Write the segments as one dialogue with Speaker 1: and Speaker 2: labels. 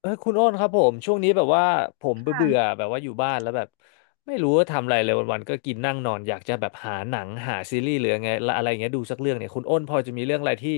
Speaker 1: เออคุณโอ้นครับผมช่วงนี้แบบว่าผมเบื่อเบื่อ
Speaker 2: ค่ะ
Speaker 1: แบบว่าอยู่บ้านแล้วแบบไม่รู้ว่าทำอะไรเลยวันๆก็กินนั่งนอนอยากจะแบบหาหนังหาซีรีส์หรือไงละอะไรอย่างเงี้ยดูสักเรื่องเนี่ยคุณโอ้นพอจะมีเรื่องอะไรที่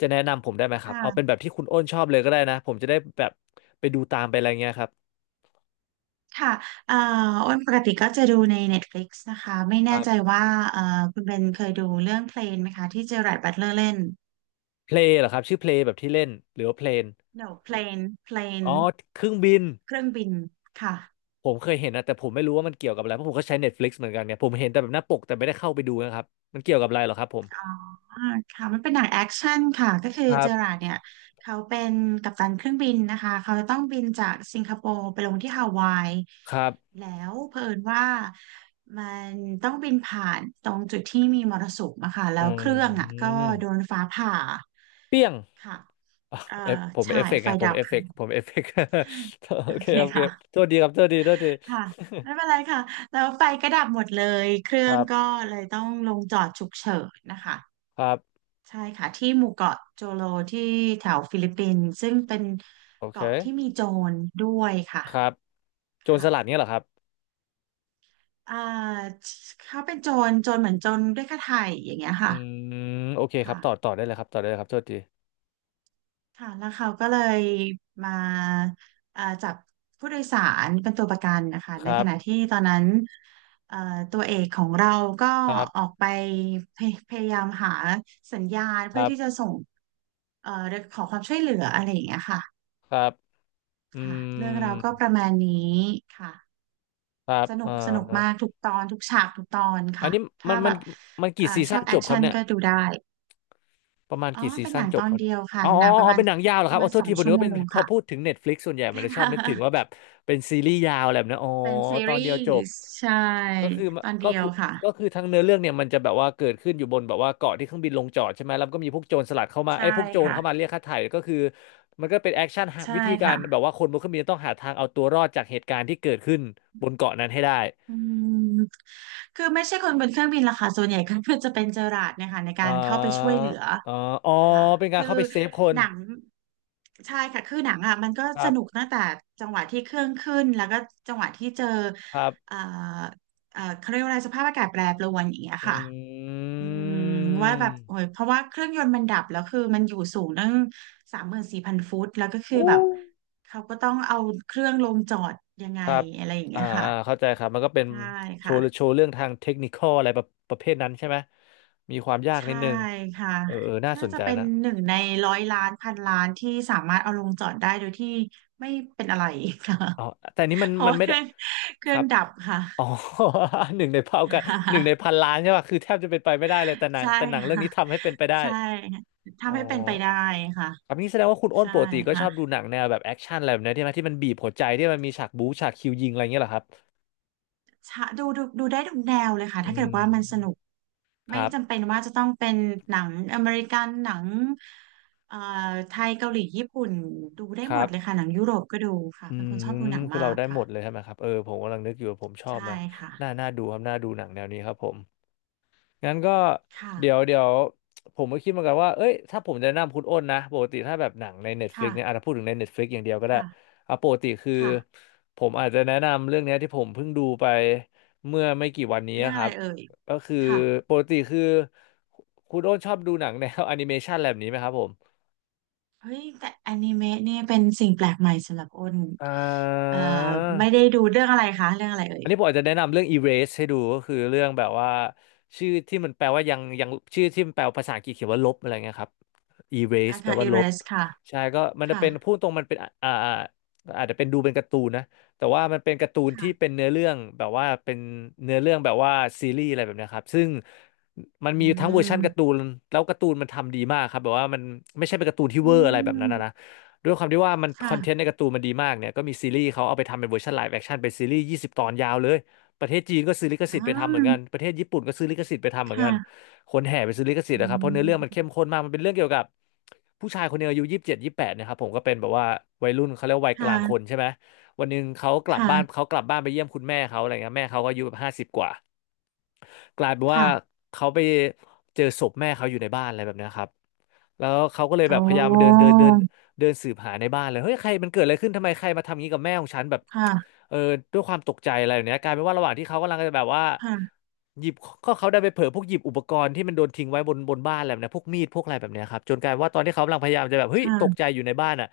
Speaker 1: จะแนะนำผมได้ไหมครับเอาเป็น
Speaker 2: ค่ะ
Speaker 1: แบบที่คุณโอ้นชอบเลยก็ได้นะผมจะได้แบบไปดูตามไปอะไรเงี้ยครับ
Speaker 2: ค่ะเอ่ออ้นปกติก็จะดูใน Netflix นตฟลิกซ์นะคะ ไม่
Speaker 1: ค
Speaker 2: แน่
Speaker 1: รั
Speaker 2: ใจ
Speaker 1: บ
Speaker 2: ว่าเอ่อคุณเบนเคยดูเรื่องเพลนไหมคะที่เจอราร์ดบัตเลอร์เล่น
Speaker 1: เพลงเหรอครับชื่อเพลงแบบที่เล่นหรือว่าเพลน
Speaker 2: No Plane
Speaker 1: อ๋อ
Speaker 2: Plane
Speaker 1: เครื่องบิน
Speaker 2: เครื่องบิน ค่ะ
Speaker 1: ผมเคยเห็นนะแต่ผมไม่รู้ว่ามันเกี่ยวกับอะไรเพราะผมก็ใช้ Netflix เหมือนกันเนี่ยผมเห็นแต่แบบหน้าปกแต่ไม่ได้เข้าไปดูนะครับมันเกี่ยวกับอะไรเหรอครับผม
Speaker 2: อ่าค่ะมันเป็นหนังแอคชั่นค่ะก็คือ
Speaker 1: ครั
Speaker 2: เจอรา
Speaker 1: บ
Speaker 2: ร์ดเนี่ยเขาเป็นกัปตันเครื่องบินนะคะเขาต้องบินจากสิงคโปร์ไปลงที่ฮาวาย
Speaker 1: ครับ
Speaker 2: แล้วเผอิญว่ามันต้องบินผ่านตรงจุดที่มีมรสุมอะค่ะแล้
Speaker 1: อื
Speaker 2: วเครื่องอะก็โด
Speaker 1: ม
Speaker 2: นฟ้าผ่า
Speaker 1: เปี้ยง
Speaker 2: ค่ะ
Speaker 1: อ่ะ
Speaker 2: เอ่อ
Speaker 1: เอฟผม
Speaker 2: ใช่
Speaker 1: เอฟเฟกต์
Speaker 2: ไฟ
Speaker 1: นะผ
Speaker 2: ดั
Speaker 1: ม
Speaker 2: บ
Speaker 1: เอฟเฟกต์ผมเอฟเฟกต์ โอ
Speaker 2: โอ
Speaker 1: เค
Speaker 2: เค
Speaker 1: โอเค
Speaker 2: ค่ะ
Speaker 1: โทษดีครับโทษดีโทษดี
Speaker 2: ค่ะไม่เป็นไรค่ะแล้วไฟก็ดับหมดเลยเครื่
Speaker 1: ค
Speaker 2: อง
Speaker 1: รั
Speaker 2: ก็
Speaker 1: บ
Speaker 2: เลยต้องลงจอดฉุกเฉินนะคะ
Speaker 1: ครับ
Speaker 2: ใช่ค่ะที่หมู่เกาะโจโลที่แถวฟิลิปปินส์ซึ่งเป็น
Speaker 1: โอเค
Speaker 2: เกาะที่มีโจรด้วยค่ะ
Speaker 1: ครับโจรสลัด
Speaker 2: ค่ะ
Speaker 1: เนี้ยเหรอครับ
Speaker 2: อ่าเขาเป็นโจรโจรเหมือนโจรด้วยค่าไถ่อย่างเงี้ย
Speaker 1: อื
Speaker 2: ค่ะ
Speaker 1: มโอเคครับ
Speaker 2: ค่ะ
Speaker 1: ต่อได้เลยครับต่อได้เลยครับโทษที
Speaker 2: ค่ะแล้วเขาก็เลยมาจับผู้โดยสารเป็นตัวประกันนะคะ
Speaker 1: ค
Speaker 2: ใน
Speaker 1: รั
Speaker 2: ขณะ
Speaker 1: บ
Speaker 2: ที่ตอนนั้นเอ่อตัวเอกของเราก็
Speaker 1: ครั
Speaker 2: ออ
Speaker 1: บ
Speaker 2: กไปพยายามหาสัญญาณ
Speaker 1: ค
Speaker 2: เพื่
Speaker 1: รั
Speaker 2: อที่จะ
Speaker 1: บ
Speaker 2: ส่งเอ่อขอความช่วยเหลืออะไรอย่างเงี้ยค่ะ
Speaker 1: ครับอื
Speaker 2: ค่ะเรื่องเราวก็
Speaker 1: ม
Speaker 2: ประมาณนี้ค่ะ
Speaker 1: ครับ
Speaker 2: สนุกมากทุกตอนทุกฉากทุกตอน
Speaker 1: อัน
Speaker 2: ค่ะ
Speaker 1: นี้มั
Speaker 2: ถ้า
Speaker 1: น
Speaker 2: แบ
Speaker 1: มัน
Speaker 2: บ
Speaker 1: มันกี่ซี
Speaker 2: ช
Speaker 1: ซั่
Speaker 2: อ
Speaker 1: น
Speaker 2: บแอ
Speaker 1: จ
Speaker 2: ค
Speaker 1: บครับ
Speaker 2: ชั่น
Speaker 1: เนี่ย
Speaker 2: ก็ดูได้
Speaker 1: ประมาณ
Speaker 2: อ๋อ
Speaker 1: กี่ซี
Speaker 2: เป็นห
Speaker 1: ซั่น
Speaker 2: นัง
Speaker 1: จ
Speaker 2: ต
Speaker 1: บ
Speaker 2: อน
Speaker 1: ครับ
Speaker 2: เดียวค่ะ
Speaker 1: อ๋อ
Speaker 2: ห
Speaker 1: อ๋
Speaker 2: นั
Speaker 1: อ
Speaker 2: ง
Speaker 1: อ๋อเป็นหนังยาวเหรอ
Speaker 2: ป
Speaker 1: ครั
Speaker 2: ระ
Speaker 1: บอ๋
Speaker 2: มา
Speaker 1: อ
Speaker 2: ณ
Speaker 1: โท
Speaker 2: ส
Speaker 1: ษ
Speaker 2: อง
Speaker 1: ทีผม
Speaker 2: ชั่
Speaker 1: นึ
Speaker 2: ว
Speaker 1: ก
Speaker 2: โม
Speaker 1: ว่าเป็น
Speaker 2: ง
Speaker 1: พอ
Speaker 2: ค่ะ
Speaker 1: พูดถึง Netflix ส่วนใหญ่มันจะชอบนึกถึงว่าแบ บเป็นซีรีส์ยาวอะไรแบบนั้นอ๋อ
Speaker 2: เป็นซี
Speaker 1: ตอน
Speaker 2: รี
Speaker 1: เดียวจบ
Speaker 2: ส์ใช่
Speaker 1: ก็คือ
Speaker 2: ตอน
Speaker 1: ก็
Speaker 2: เดียว
Speaker 1: คือ
Speaker 2: ค่ะ
Speaker 1: ก็คือทั้งเนื้อเรื่องเนี่ยมันจะแบบว่าเกิดขึ้นอยู่บนแบบว่าเกาะที่เครื่องบินลงจอดใช่ไหมแล้วก็มีพวกโจรสลัดเข้ามา
Speaker 2: ใช่
Speaker 1: ไอ้ยพวกโจร
Speaker 2: ค่ะ
Speaker 1: เข้ามาเรียกค่าไถ่ก็คือมันก็เป็นแอคชั่น
Speaker 2: ใช่
Speaker 1: วิธีการแบ
Speaker 2: ค่ะ
Speaker 1: บว่าคนบนเครื่องบินต้องหาทางเอาตัวรอดจากเหตุการณ์ที่เกิดขึ้นบนเกาะนั้นให้ได้
Speaker 2: อืมคือไม่ใช่คนบนเครื่องบินล่ะค่ะส่วนใหญ่ก็ คือจะเป็นเจอราร์ดเนี่ยค่ะใน
Speaker 1: เอ่
Speaker 2: การเข้าไปช่วย
Speaker 1: อ
Speaker 2: เหลือ
Speaker 1: เอ่ออ๋อ
Speaker 2: ค่ะ
Speaker 1: เป็นการ
Speaker 2: คือ
Speaker 1: เข้าไปเซฟคน
Speaker 2: หนังใช่ค่ะคือหนังอ่ะมันก็
Speaker 1: ครั
Speaker 2: สนุก
Speaker 1: บ
Speaker 2: ตั้งแต่จังหวะที่เครื่องขึ้นแล้วก็จังหวะที่เจอ
Speaker 1: ครั
Speaker 2: เอ่อ
Speaker 1: บ
Speaker 2: เขาเรียกว่าอะไรสภาพอากาศแปรปรวนอย่างเงี้ย
Speaker 1: อ
Speaker 2: ค่ะ
Speaker 1: ื
Speaker 2: อืมว่าแบบโอ้ย
Speaker 1: ม
Speaker 2: เพราะว่าเครื่องยนต์มันดับแล้วคือมันอยู่สูงตั้ง34,000 ฟุตแล้วก็คือ
Speaker 1: อู้
Speaker 2: แบบเขาก็ต้องเอาเครื่องลงจอดยังไง
Speaker 1: ครับ
Speaker 2: อะไรอย่างเงี้
Speaker 1: อ่า
Speaker 2: ยค่ะ
Speaker 1: อ่าเข้าใจครับ มันก็เป็น
Speaker 2: ใช่
Speaker 1: โช
Speaker 2: ค่ะ
Speaker 1: ว์โชว์เรื่องทางเทคนิคอลอะไรประเภทนั้นใช่ไหม มีความยากนิ
Speaker 2: ใช่
Speaker 1: ดนึง
Speaker 2: ค่ะ
Speaker 1: เออเออน่าส
Speaker 2: น่า
Speaker 1: น
Speaker 2: จะ
Speaker 1: ใจ
Speaker 2: เป็น
Speaker 1: นะ
Speaker 2: หนึ่งในร้อยล้านพันล้านที่สามารถเอาลงจอดได้โดยที่ไม่เป็นอะไรค่ะ
Speaker 1: อ๋อแต่นี้มั น
Speaker 2: เพราะ
Speaker 1: มัน
Speaker 2: ว่า
Speaker 1: ไม่ได้
Speaker 2: เค
Speaker 1: ค
Speaker 2: รื่อ
Speaker 1: รั
Speaker 2: ง
Speaker 1: บ
Speaker 2: ดับค่ะ
Speaker 1: อ๋อ หนึ่งในเผ่ากัน หนึ่งใน พันล้านใช่ป่ะคือแทบจะเป็นไปไม่ได้เลย
Speaker 2: ใช่
Speaker 1: แต่หนังเรื่อง
Speaker 2: ค่ะ
Speaker 1: นี้ทำให้เป็นไปได้
Speaker 2: ใช่
Speaker 1: อ๋อ
Speaker 2: ทำให้เป็นไปได้ค่ะ
Speaker 1: ครับนี่แสดงว่าคุณอ้น
Speaker 2: ใช่
Speaker 1: ปกติก็ช
Speaker 2: ค่ะ
Speaker 1: อบดูหนังแนวแบบแอคชั่นอะไรแบบนี้ใช่ไหมที่มันบีบหัวใจที่มันมีฉากบู๊ฉากคิวยิงอะไรอย่างเงี้ยเหรอครับ
Speaker 2: ชะดูได้ทุกแนวเลยค่ะ
Speaker 1: อื
Speaker 2: ถ้าเกิดว่ามันสนุก
Speaker 1: มค
Speaker 2: ไม่
Speaker 1: รั
Speaker 2: จำเป็
Speaker 1: บ
Speaker 2: นว่าจะต้องเป็นหนังอเมริกันหนังเอ่อไทยเกาหลีญี่ปุ่นดูได้
Speaker 1: ค
Speaker 2: หม
Speaker 1: รั
Speaker 2: ดเลย
Speaker 1: บ
Speaker 2: ค่ะหนังยุโรปก็ดูค่ะ
Speaker 1: อื
Speaker 2: เป็น
Speaker 1: ม
Speaker 2: คนชอบดูหนัง
Speaker 1: คือ
Speaker 2: มา
Speaker 1: เรา
Speaker 2: ก
Speaker 1: ได้หม
Speaker 2: ค่ะ
Speaker 1: ดเลยใช่ไหมครับเออผมกำลังนึกอยู่ว่าผมชอบไห
Speaker 2: ใช่
Speaker 1: ม
Speaker 2: ค่ะ
Speaker 1: น่าดูครับน่าดูหนังแนวนี้ครับผมงั้นก็เดี๋ยว
Speaker 2: ค่ะ
Speaker 1: เดี๋ยวผมก็คิดเหมือนกันว่าเอ้ยถ้าผมจะแนะนำคุณอ้นนะปกติถ้าแบบหนังใน Netflix เนี่ยอาจ
Speaker 2: ค่ะ
Speaker 1: จะพูดถึงใน Netflix อย่างเดียวก็ได้
Speaker 2: ค่ะ
Speaker 1: เอาปกติคือ
Speaker 2: ค่ะ
Speaker 1: ผมอาจจะแนะนำเรื่องเนี้ยที่ผมเพิ่งดูไปเมื่อไม่กี่วันนี้
Speaker 2: เรื่อง
Speaker 1: ค
Speaker 2: อะ
Speaker 1: รั
Speaker 2: ไร
Speaker 1: บ
Speaker 2: เอ่ย
Speaker 1: ก็คือ
Speaker 2: ค่ะ
Speaker 1: ปกติคือคุณอ้นชอบดูหนังแนว แอนิเมชันแบบนี้ไหมครับผม
Speaker 2: เฮ้ยแต่อนิเมะเนี่ยเป็นสิ่งแปลกใหม่สำหรับอ้น
Speaker 1: อ่
Speaker 2: เอ่อไม่ได้
Speaker 1: า
Speaker 2: ดูเรื่องอะไรคะเรื่องอะไรเอ่
Speaker 1: อั
Speaker 2: ย
Speaker 1: นนี้ผมอาจจะแนะนำเรื่อง erase ให้ดูก็คือเรื่องแบบว่าชื่อที่มันแปลว่ายังยังชื่อที่มันแปลภาษาอังกฤษเขียนว่าลบอะไรเงี้ยครับ erase
Speaker 2: อา
Speaker 1: แปล
Speaker 2: คา
Speaker 1: ว่า
Speaker 2: อิ
Speaker 1: ล
Speaker 2: เร
Speaker 1: บ
Speaker 2: สค่ะ
Speaker 1: ใช่ก็มันจะ
Speaker 2: ค่ะ
Speaker 1: เป็นพูดตรงมันเป็นอาจจะเป็นดูเป็นการ์ตูนนะแต่ว่ามันเป็นการ์ตูนที่เป็
Speaker 2: ค่ะ
Speaker 1: นเนื้อเรื่องแบบว่าเป็นเนื้อเรื่องแบบว่าซีรีส์อะไรแบบเนี้ยครับซึ่งมัน
Speaker 2: อื
Speaker 1: มีทั้งเวอร์ชันการ์ตู
Speaker 2: ม
Speaker 1: นแล้วการ์ตูนมันทำดีมากครับแบบว่ามันไม่ใช่เป็นการ์ตูนที่
Speaker 2: อื
Speaker 1: เวอร์อะไรแบบนั้นนะ
Speaker 2: ม
Speaker 1: ด้วยความที่ว่ามันคอนเทนต์
Speaker 2: ค่ะ
Speaker 1: ในการ์ตูนมันดีมากเนี่ยก็มีซีรีส์เขาเอาไปทำเป็นเวอร์ชันไลฟ์แอคชั่นเป็นซีรีส์20ตอนยาวเลยประเทศจีนก็ซื้อลิข
Speaker 2: อ่
Speaker 1: สิทธิ์ไปทำเหมือนกัน
Speaker 2: า
Speaker 1: ประเทศญี่ปุ่นก็ซื้อลิขสิทธิ์ไปทำเหมือนกัน
Speaker 2: ค่ะ
Speaker 1: คนแห่ไปซื้อลิขสิทธิ์
Speaker 2: อื
Speaker 1: นะครับเพราะเนื้อเรื่องมันเข้ม
Speaker 2: ม
Speaker 1: ข้นมากมันเป็นเรื่องเกี่ยวกับผู้ชายคนหนึงอายุยี่สิบเจ็ดยี่สิบแปดนะครับผมก็เป็นแบบว่าวัยรุ่นเขาเรียกว่าวัย
Speaker 2: ค
Speaker 1: กลางคน
Speaker 2: ่ะ
Speaker 1: ใช่ไหมวันหนึ่งเขากลับบ้าน
Speaker 2: ค่ะ
Speaker 1: เขากลับบ้านไปเยี่ยมคุณแม่เขาอะไรเงี้ยแม่เขาก็อายุแบบห้าสิบกว่ากลายเป็นว่า
Speaker 2: ค่ะ
Speaker 1: เขาไปเจอศพแม่เขาอยู่ในบ้านอะไรแบบเนี้ยครับ แล้วเขาก็เลยแบบ
Speaker 2: โอ้
Speaker 1: พยายามมาเดินเดินเดินเดินสืบหาในบ้านเลยเฮ้ยใครมันเกิดอะไรขึ้นทำไมใครมาทำงี้กับแม่ของฉันแบบ
Speaker 2: ค่ะ
Speaker 1: เออด้วยความตกใจอะไรแบบเนี้ยกลายเป็นว่าระหว่างที่เขากำลังจะแบบว่า
Speaker 2: ค่ะ
Speaker 1: หยิบก็เขาได้ไปเผลอพวกหยิบอุปกรณ์ที่มันโดนทิ้งไว้บนบ้านอะไรแบบเนี้ยพวกมีดพวกอะไรแบบเนี้ยครับจนกลายเป็นว่าตอนที่เขากำลังพยายามจะแบบเฮ้ยตกใจ
Speaker 2: ค่ะ
Speaker 1: อยู่ในบ้านอ่ะ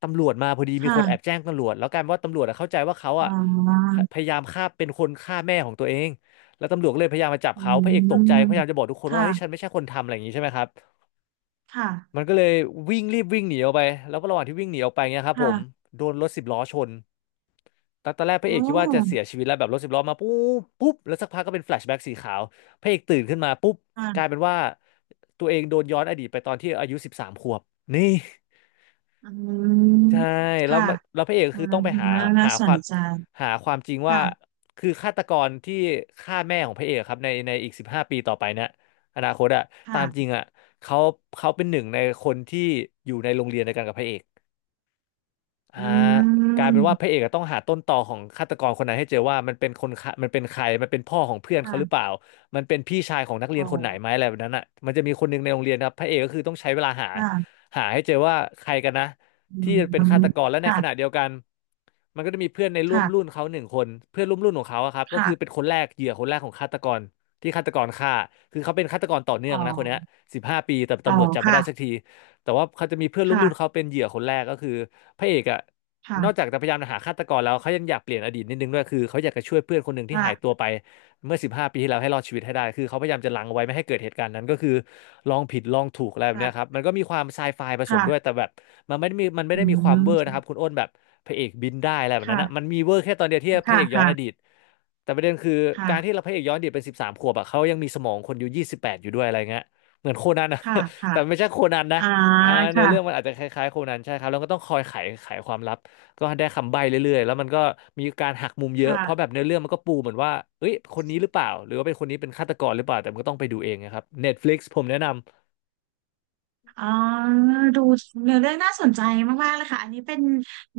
Speaker 1: ตำรวจมาพอดีมีคนแอบ
Speaker 2: ค่ะ
Speaker 1: แจ้งตำรวจแล้วกลายเป็นว่าตำรวจอะเข้าใจว่าเขาอ่ะ
Speaker 2: อ๋อ
Speaker 1: พยายามฆ่าเป็นคนฆ่าแม่ของตัวเองแล้วตำรวจก็เลยพยายามมาจับ
Speaker 2: อื
Speaker 1: เขาพระเอกตกใจพยา
Speaker 2: ม
Speaker 1: ยามจะบอกทุกคนว่าเฮ้ยฉัน
Speaker 2: ค่ะ
Speaker 1: ไม่ใช่คนทำอะไรอย่างนี้ใช่ไหมครับ
Speaker 2: ค่ะ
Speaker 1: มันก็เลยวิ่งรีบวิ่งหนีออกไปแล้วก็ระหว่างที่วิ่งหนีออกไปเงี้ยครับผม
Speaker 2: ค่ะ
Speaker 1: โดนรถสิบล้อชนตอนแรกพระเอ
Speaker 2: อ๋
Speaker 1: ก
Speaker 2: อ
Speaker 1: คิดว่าจะเสียชีวิตแล้วแบบรถสิบล้อมาปุ๊บปุ๊บแล้วสักพักก็เป็นแฟลชแบ็กสีขาวพระเอกตื่นขึ้นมาปุ๊บกลาย
Speaker 2: ค่ะ
Speaker 1: เป็นว่าตัวเองโดนย้อนอดีตไปตอนที่อายุสิบสามขวบนี่
Speaker 2: อืม
Speaker 1: ใช่แล้ว
Speaker 2: ค่ะ
Speaker 1: มันแล้วพระเอกก็
Speaker 2: อ่า
Speaker 1: คือต้องไป
Speaker 2: น่า
Speaker 1: หา
Speaker 2: ส
Speaker 1: ควา
Speaker 2: น
Speaker 1: ม
Speaker 2: ใจ
Speaker 1: หาความจริงว่า
Speaker 2: ค่ะ
Speaker 1: คือฆาตกรที่ฆ่าแม่ของพระเอกครับในอีกสิบห้าปีต่อไปเนี่ยอนาคตอะตามจริง
Speaker 2: ค่ะ
Speaker 1: อะเขาเขาเป็นหนึ่งในคนที่อยู่ในโรงเรียนเดียวกันกับพระเอก อ่า
Speaker 2: อื
Speaker 1: กลายเป็นว่าพระ
Speaker 2: ม
Speaker 1: เอกอะต้องหาต้นตอของฆาตกรคนนั้นให้เจอว่ามันเป็นคนฆ่ามันเป็นใครมันเป็นพ่อของเพื่อนเขาหรือเป
Speaker 2: ค่ะ
Speaker 1: ล่ามันเป็นพี่ชายของนักเรี
Speaker 2: อ๋
Speaker 1: ย
Speaker 2: อ
Speaker 1: นคนไหนไหมอะไรแบบนั้นอ่ะมันจะมีคนหนึ่งในโรงเรียนนะครับพระเอกก็คือต้องใช้เวลา
Speaker 2: ค่ะ
Speaker 1: หาให้เจอว่าใครกันนะ
Speaker 2: อื
Speaker 1: ที่
Speaker 2: ม
Speaker 1: เป็นฆาตกรและในขณะ
Speaker 2: ค่ะ
Speaker 1: เดียวกันมันก็จะมีเพื่อนในร่วมรุ่น
Speaker 2: ค่ะ
Speaker 1: เขาหนึ่งคนเพื่อนร่วมรุ่นของเขาอะครับก็คือเป็น
Speaker 2: ค่ะ
Speaker 1: คนแรกเหยื่อคนแรกของฆาตกรที่ฆาตกรฆ่าคือเขาเป็นฆาตกรต่อเนื่อ
Speaker 2: อ๋อ
Speaker 1: งนะคนเนี้สิบห้าปีแต่
Speaker 2: อ๋อ
Speaker 1: ตำรวจจับไม่
Speaker 2: ค่ะ
Speaker 1: ได้สักที แต่ว่าเขาจะมีเพื่อนร่วมรุ่นเขา
Speaker 2: ค่ะ
Speaker 1: เป็นเหยื่อคนแรกก็คือพระเอกอะนอก
Speaker 2: ค่ะ
Speaker 1: จากจะพยายามหาฆาตกรแล้วเขายังอยากเปลี่ยนอดีตนิดนึงด้วยคือเขาอยากจะช่วยเพื่อนคนหนึ่งที่หายตั
Speaker 2: ค่ะ
Speaker 1: วไปเมื่อ15ปีที่แล้วให้รอดชีวิตให้ได้คือเขาพยายามจะลังเอาไว้ไม่ให้เกิดเหตุการณ์นั้นก็คือลองผิดลองถูกอะไรแบบเนี้ยครับ
Speaker 2: ค่ะ
Speaker 1: มันก็มีความไซไฟผสมด้วยแต่
Speaker 2: ค่ะ
Speaker 1: แบบมันไม่
Speaker 2: อื
Speaker 1: ได้มีความเวอร์นะ
Speaker 2: ม
Speaker 1: ครับคุณอ้นแบบพระเอกบินได้อะไรแบบนั้น
Speaker 2: ค่ะ
Speaker 1: นะมันมีเวอร์แค่ตอนเดียวที่พระ
Speaker 2: ค่ะ
Speaker 1: เอกย้อนอดี
Speaker 2: ค่ะ
Speaker 1: ตแต่ประเด็นคือ
Speaker 2: ค่ะ
Speaker 1: การที่เราพระเอกย้อนอดีตเป็นสิบสามขวบอะเขายังมีสมองคนอยู่ยี่สิบแปดอยู่ด้วยอะไรเงี้ยเหมือนโคนันอะ
Speaker 2: ค่ะ ค่ะ
Speaker 1: แต่ไม่ใช่โคนันนะ
Speaker 2: อ่า
Speaker 1: อ่าเนื้อเรื่องมัน
Speaker 2: ค่ะ
Speaker 1: อาจจะคล้ายๆโคนันใช่ครับแล้วก็ต้องคอยไขไขความลับก็ได้คำใบ้เรื่อยๆแล้วมันก็มีการหักมุมเยอะ
Speaker 2: ค่ะ
Speaker 1: เพราะแบบเนื้อเรื่องมันก็ปูเหมือนว่าเอ้ยคนนี้หรือเปล่าหรือว่าเป็นคนนี้เป็นฆาตกรหรือเปล่าแต่มันก็ต้องไปดูเองนะครับ Netflix ผมแนะน
Speaker 2: อ๋อดูเนื้อเรื่องน่าสนใจมากๆเลยค่ะอันนี้เป็น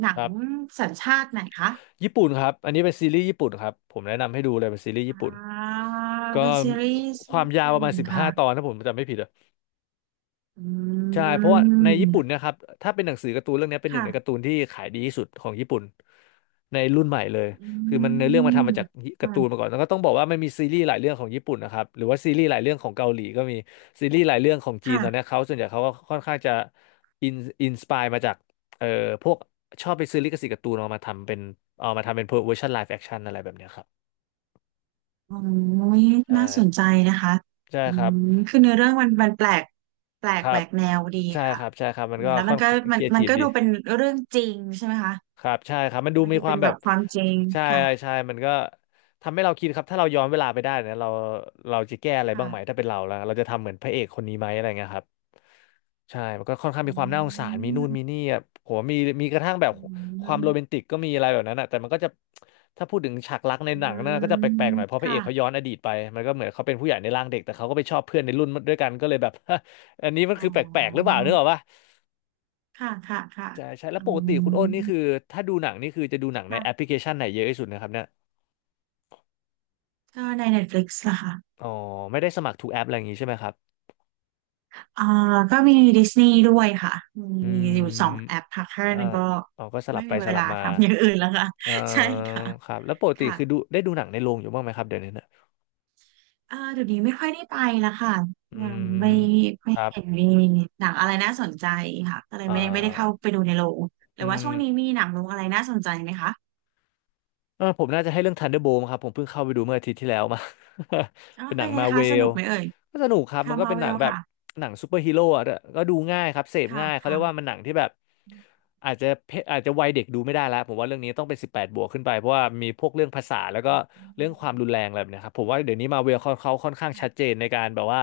Speaker 2: หนั
Speaker 1: ค
Speaker 2: ง
Speaker 1: รับ
Speaker 2: สัญชาติ ไหนคะ
Speaker 1: ญี่ปุ่นครับอันนี้เป็นซีรีส์ญี่ปุ่นครับผมแนะนำให้ดูเลยเป็นซีรีส์
Speaker 2: อ่
Speaker 1: ญี่ปุ่น
Speaker 2: า
Speaker 1: ก็
Speaker 2: เป็นซีรีส์
Speaker 1: ความ
Speaker 2: ญี่
Speaker 1: ยาว
Speaker 2: ปุ่
Speaker 1: ประมา
Speaker 2: น
Speaker 1: ณสิบ
Speaker 2: ค่ะ
Speaker 1: ห้าตอนถ้าผมจำไม่ผิด
Speaker 2: อื
Speaker 1: ใช่เพราะว่าในญี่ปุ่
Speaker 2: ม
Speaker 1: นเนะครับถ้าเป็นหนังสือการ์ตูนเรื่องนี้เป็นหนึ่งในการ์ตู
Speaker 2: ค่ะ
Speaker 1: นที่ขายดีที่สุดของญี่ปุ่นในรุ่นใหม่เลย
Speaker 2: อื
Speaker 1: คือมันเนื้อเรื่องมา
Speaker 2: ม
Speaker 1: ทำมาจากการ์ตูน
Speaker 2: ค่ะ
Speaker 1: มาก่อนแล้วก็ต้องบอกว่ามันมีซีรีส์หลายเรื่องของญี่ปุ่นนะครับหรือว่าซีรีส์หลายเรื่องของเกาหลีก็มีซีรีส์หลายเรื่องของจีนตอนเนี้
Speaker 2: ค่ะ
Speaker 1: ยเขาส่วนใหญ่เขาก็ค่อนข้างจะอินอินสปายมาจากเอ่อพวกชอบไปซื้อลิขสิทธิ์การ์ตูนเอามาทำเป็นเอามาทำเป็นเวอร์ชันไลฟ์แอคชั่นอะไรแบบเนี้ยครับ
Speaker 2: โอ้ย
Speaker 1: ใช่
Speaker 2: น่าสนใจนะคะ
Speaker 1: ใช่
Speaker 2: อื
Speaker 1: ครับ
Speaker 2: มคือเนื้อเรื่องมันแปลกแปล
Speaker 1: ค
Speaker 2: ก
Speaker 1: รั
Speaker 2: แหว
Speaker 1: บ
Speaker 2: กแนวดี
Speaker 1: ใช่
Speaker 2: ค่ะ
Speaker 1: ครับใช่ครับมั
Speaker 2: อื
Speaker 1: น
Speaker 2: ม
Speaker 1: ก็
Speaker 2: แล้วมั
Speaker 1: ค่อ
Speaker 2: น
Speaker 1: น
Speaker 2: ก็
Speaker 1: ข้างครีเอ
Speaker 2: มั
Speaker 1: ที
Speaker 2: น
Speaker 1: ฟ
Speaker 2: ก็
Speaker 1: ดี
Speaker 2: ดูเป็นเรื่องจริงใช่ไหมคะ
Speaker 1: ครับใช่ครับมันดู
Speaker 2: มัน
Speaker 1: มี
Speaker 2: ดู
Speaker 1: ควา
Speaker 2: เป็
Speaker 1: ม
Speaker 2: น
Speaker 1: แบ
Speaker 2: แบ
Speaker 1: บ
Speaker 2: บความจริง
Speaker 1: ใช่
Speaker 2: ค่ะ
Speaker 1: ใช่มันก็ทำให้เราคิดครับถ้าเราย้อนเวลาไปได้นะเราเราจะแก้อะไรบ้า
Speaker 2: ค่ะ
Speaker 1: งไหมถ้าเป็นเราแล้วเราจะทำเหมือนพระเอกคนนี้ไหมอะไรเงี้ยครับใช่มันก็ค่อนข้าง
Speaker 2: อื
Speaker 1: มีความน่าสงสารมีนู่นมี
Speaker 2: ม
Speaker 1: นี่อะผมว่ามีมีกระทั่งแบบ
Speaker 2: อื
Speaker 1: ความโรแมน
Speaker 2: ม
Speaker 1: ติกก็มีอะไรแบบนั้นอะแต่มันก็จะถ้าพูดถึงฉากรักใน
Speaker 2: อื
Speaker 1: หนังนะก็
Speaker 2: ม
Speaker 1: จะแปลกๆหน่อยเพราะพระเอ
Speaker 2: ค่ะ
Speaker 1: กเขาย้อนอดีตไปมันก็เหมือนเขาเป็นผู้ใหญ่ในร่างเด็กแต่เขาก็ไปชอบเพื่อนในรุ่นด้วยกันก็เลยแบบ อันนี้มัน
Speaker 2: อ๋
Speaker 1: คือแปลกๆหรือเป
Speaker 2: อ
Speaker 1: ล่านึกออกปะ
Speaker 2: ค่ะค่ะค่ะ
Speaker 1: ใช่ใช่แล้
Speaker 2: อื
Speaker 1: วปกติคุณอ้นนี่คือ
Speaker 2: ม
Speaker 1: ถ้าดูหนังนี่คือจะดูหนังในแอปพ
Speaker 2: ค่ะ
Speaker 1: ลิเคชันไหนเยอะที่สุดนะครับเนี่ย
Speaker 2: ก็ใน Netflix ล่ะค่ะ
Speaker 1: อ๋อไม่ได้สมัครทุกแอปอะไรอย่างงี้ใช่ไหมครับ
Speaker 2: อ่าก็มี Disney ด้วยค่ะ
Speaker 1: อื
Speaker 2: มีอยู่สองแอ
Speaker 1: ม
Speaker 2: ปค่ะแค่
Speaker 1: เอ่อ
Speaker 2: นั้นก็
Speaker 1: อ๋อก็สลั
Speaker 2: ไม่
Speaker 1: บไป
Speaker 2: มีเว
Speaker 1: สลั
Speaker 2: ลา
Speaker 1: บมา
Speaker 2: ทำอย่างอื่นแล้วค่ะ
Speaker 1: เอ่อ
Speaker 2: ใช่ค่ะ
Speaker 1: ครับแล้วปกติ
Speaker 2: ค่ะ
Speaker 1: คือดูได้ดูหนังในโรงอยู่บ้างไหมครับเดี๋ยวนี้เนี่ย
Speaker 2: เดี๋ยวนี้ไม่ค่อยได้ไปแล้วค่ะ
Speaker 1: อื
Speaker 2: ยัง
Speaker 1: มค
Speaker 2: ไม่
Speaker 1: รับ
Speaker 2: เห็นมีหนังอะไรน่าสนใจค่ะก็เลย
Speaker 1: อ่
Speaker 2: ไม่ได้เข้า
Speaker 1: า
Speaker 2: ไปดูในโรงหรื
Speaker 1: อื
Speaker 2: อว่า
Speaker 1: ม
Speaker 2: ช่วงนี้มีหนังโรงอะไรน่าสนใจไหมคะ
Speaker 1: เออผมน่าจะให้เรื่อง Thunderbolt ครับผมเพิ่งเข้าไปดูเมื่ออาทิตย์ที่แล้วมา
Speaker 2: อ๋อ
Speaker 1: เป็นหนั
Speaker 2: เป็น
Speaker 1: ง
Speaker 2: ไง
Speaker 1: มาเว
Speaker 2: คะสนุ
Speaker 1: ล
Speaker 2: กไหมเอ่ย
Speaker 1: ก็สนุกครับ
Speaker 2: ค่ะ
Speaker 1: มันก็
Speaker 2: มา
Speaker 1: เป็น
Speaker 2: เว
Speaker 1: หนั
Speaker 2: ล
Speaker 1: งแบบ
Speaker 2: ค่ะ
Speaker 1: หนังซูเปอร์ฮีโร่อะก็ดูง่ายครับเสพ
Speaker 2: ค่ะ
Speaker 1: ง่ายเขาเรี
Speaker 2: ค่ะ
Speaker 1: ยกว่ามันหนังที่แบบ
Speaker 2: อ
Speaker 1: อาจจะเพอาจจะวัยเด็กดูไม่ได้แล้วผมว่าเรื่องนี้ต้องเป็นสิบแปดบวกขึ้นไปเพราะว่ามีพวกเรื่องภาษาแล้วก็
Speaker 2: ื
Speaker 1: เรื่อง
Speaker 2: ม
Speaker 1: ความรุนแรงอะไรแบบเนะครับผมว่าเดี๋ยวนี้มาเวลเขาค่อนข้างชัดเจ
Speaker 2: ค่ะ
Speaker 1: นในการแบบว่า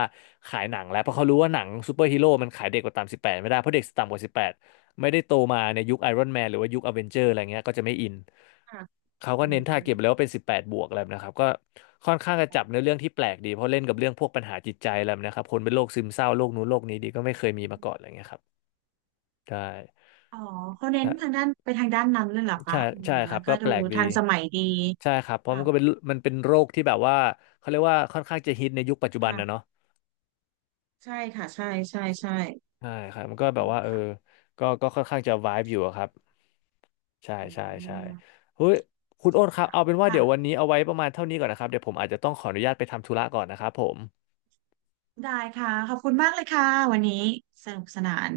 Speaker 1: ขายหนังแล้วเพราะเขารู้ว่าหนังซูเปอร์ฮีโร่มันขายเด็กกว่าต่ำสิบแปดไม่ได้เพราะเด็กต่ำกว่าสิบแปด ไม่ได้โตมาในยุคไอรอนแมนหรือว่ายุคอเวนเจอร์อะไรเงี้ยก็จะไม่อิน
Speaker 2: ค่ะ
Speaker 1: เขาก็
Speaker 2: อื
Speaker 1: เน้นทาร์เก็ตแล้วว่าเป็นสิบแปดบวกอะไรแบบนะครับก็ค่อนข้างจะจับเนื้
Speaker 2: ม
Speaker 1: อเรื่องที่แปลกดีเพราะเล่นกับเรื่องพวกปัญหาจิตใจอะไรแบบนะครับคนเป็นโรคซึมเศร้าโรคนู้นโรคนี้ดีก็ไม่เคยมีมาก่อนอะไรเงี้ยครับใช่
Speaker 2: อ๋อเขาเน้
Speaker 1: ใช่
Speaker 2: นทางด้านไปทางด้านนั้นเลยเหรอคะ
Speaker 1: ใช่
Speaker 2: อืม
Speaker 1: ใช่ค
Speaker 2: แล้
Speaker 1: รั
Speaker 2: ว
Speaker 1: บ
Speaker 2: ก็
Speaker 1: ก็แป
Speaker 2: ดู
Speaker 1: ลกดี
Speaker 2: ทันสมัยดี
Speaker 1: ใช่ครับเพราะ
Speaker 2: ค่ะ
Speaker 1: มันก็เป็นมันเป็นโรคที่แบบว่าเขาเรียกว่าค่อนข้างจะฮิตในยุคปัจจุบันนะเนาะ
Speaker 2: ค่ะใช่ค่ะใช่ใช่ใช่
Speaker 1: ใช่ครับมันก็แบบ
Speaker 2: ถูก
Speaker 1: ว่าเออ
Speaker 2: ค่ะ
Speaker 1: ก็ก็ค่อนข้างจะ vibe อยู่อะครับใช่
Speaker 2: อื
Speaker 1: ใช่ใช่
Speaker 2: ม
Speaker 1: เฮ้ยคุณโอ๊ตครับ
Speaker 2: ค่ะ
Speaker 1: เอาเป็นว่าเดี๋ยววัน
Speaker 2: ค่ะ
Speaker 1: นี้เอาไว้ประมาณเท่านี้ก่อนนะครับเดี๋ยวผมอาจจะต้องขออนุญาตไปทำธุระก่อนนะครับผม
Speaker 2: ได้ค่ะขอบคุณมากเลยค่ะวันนี้สนุกสนาน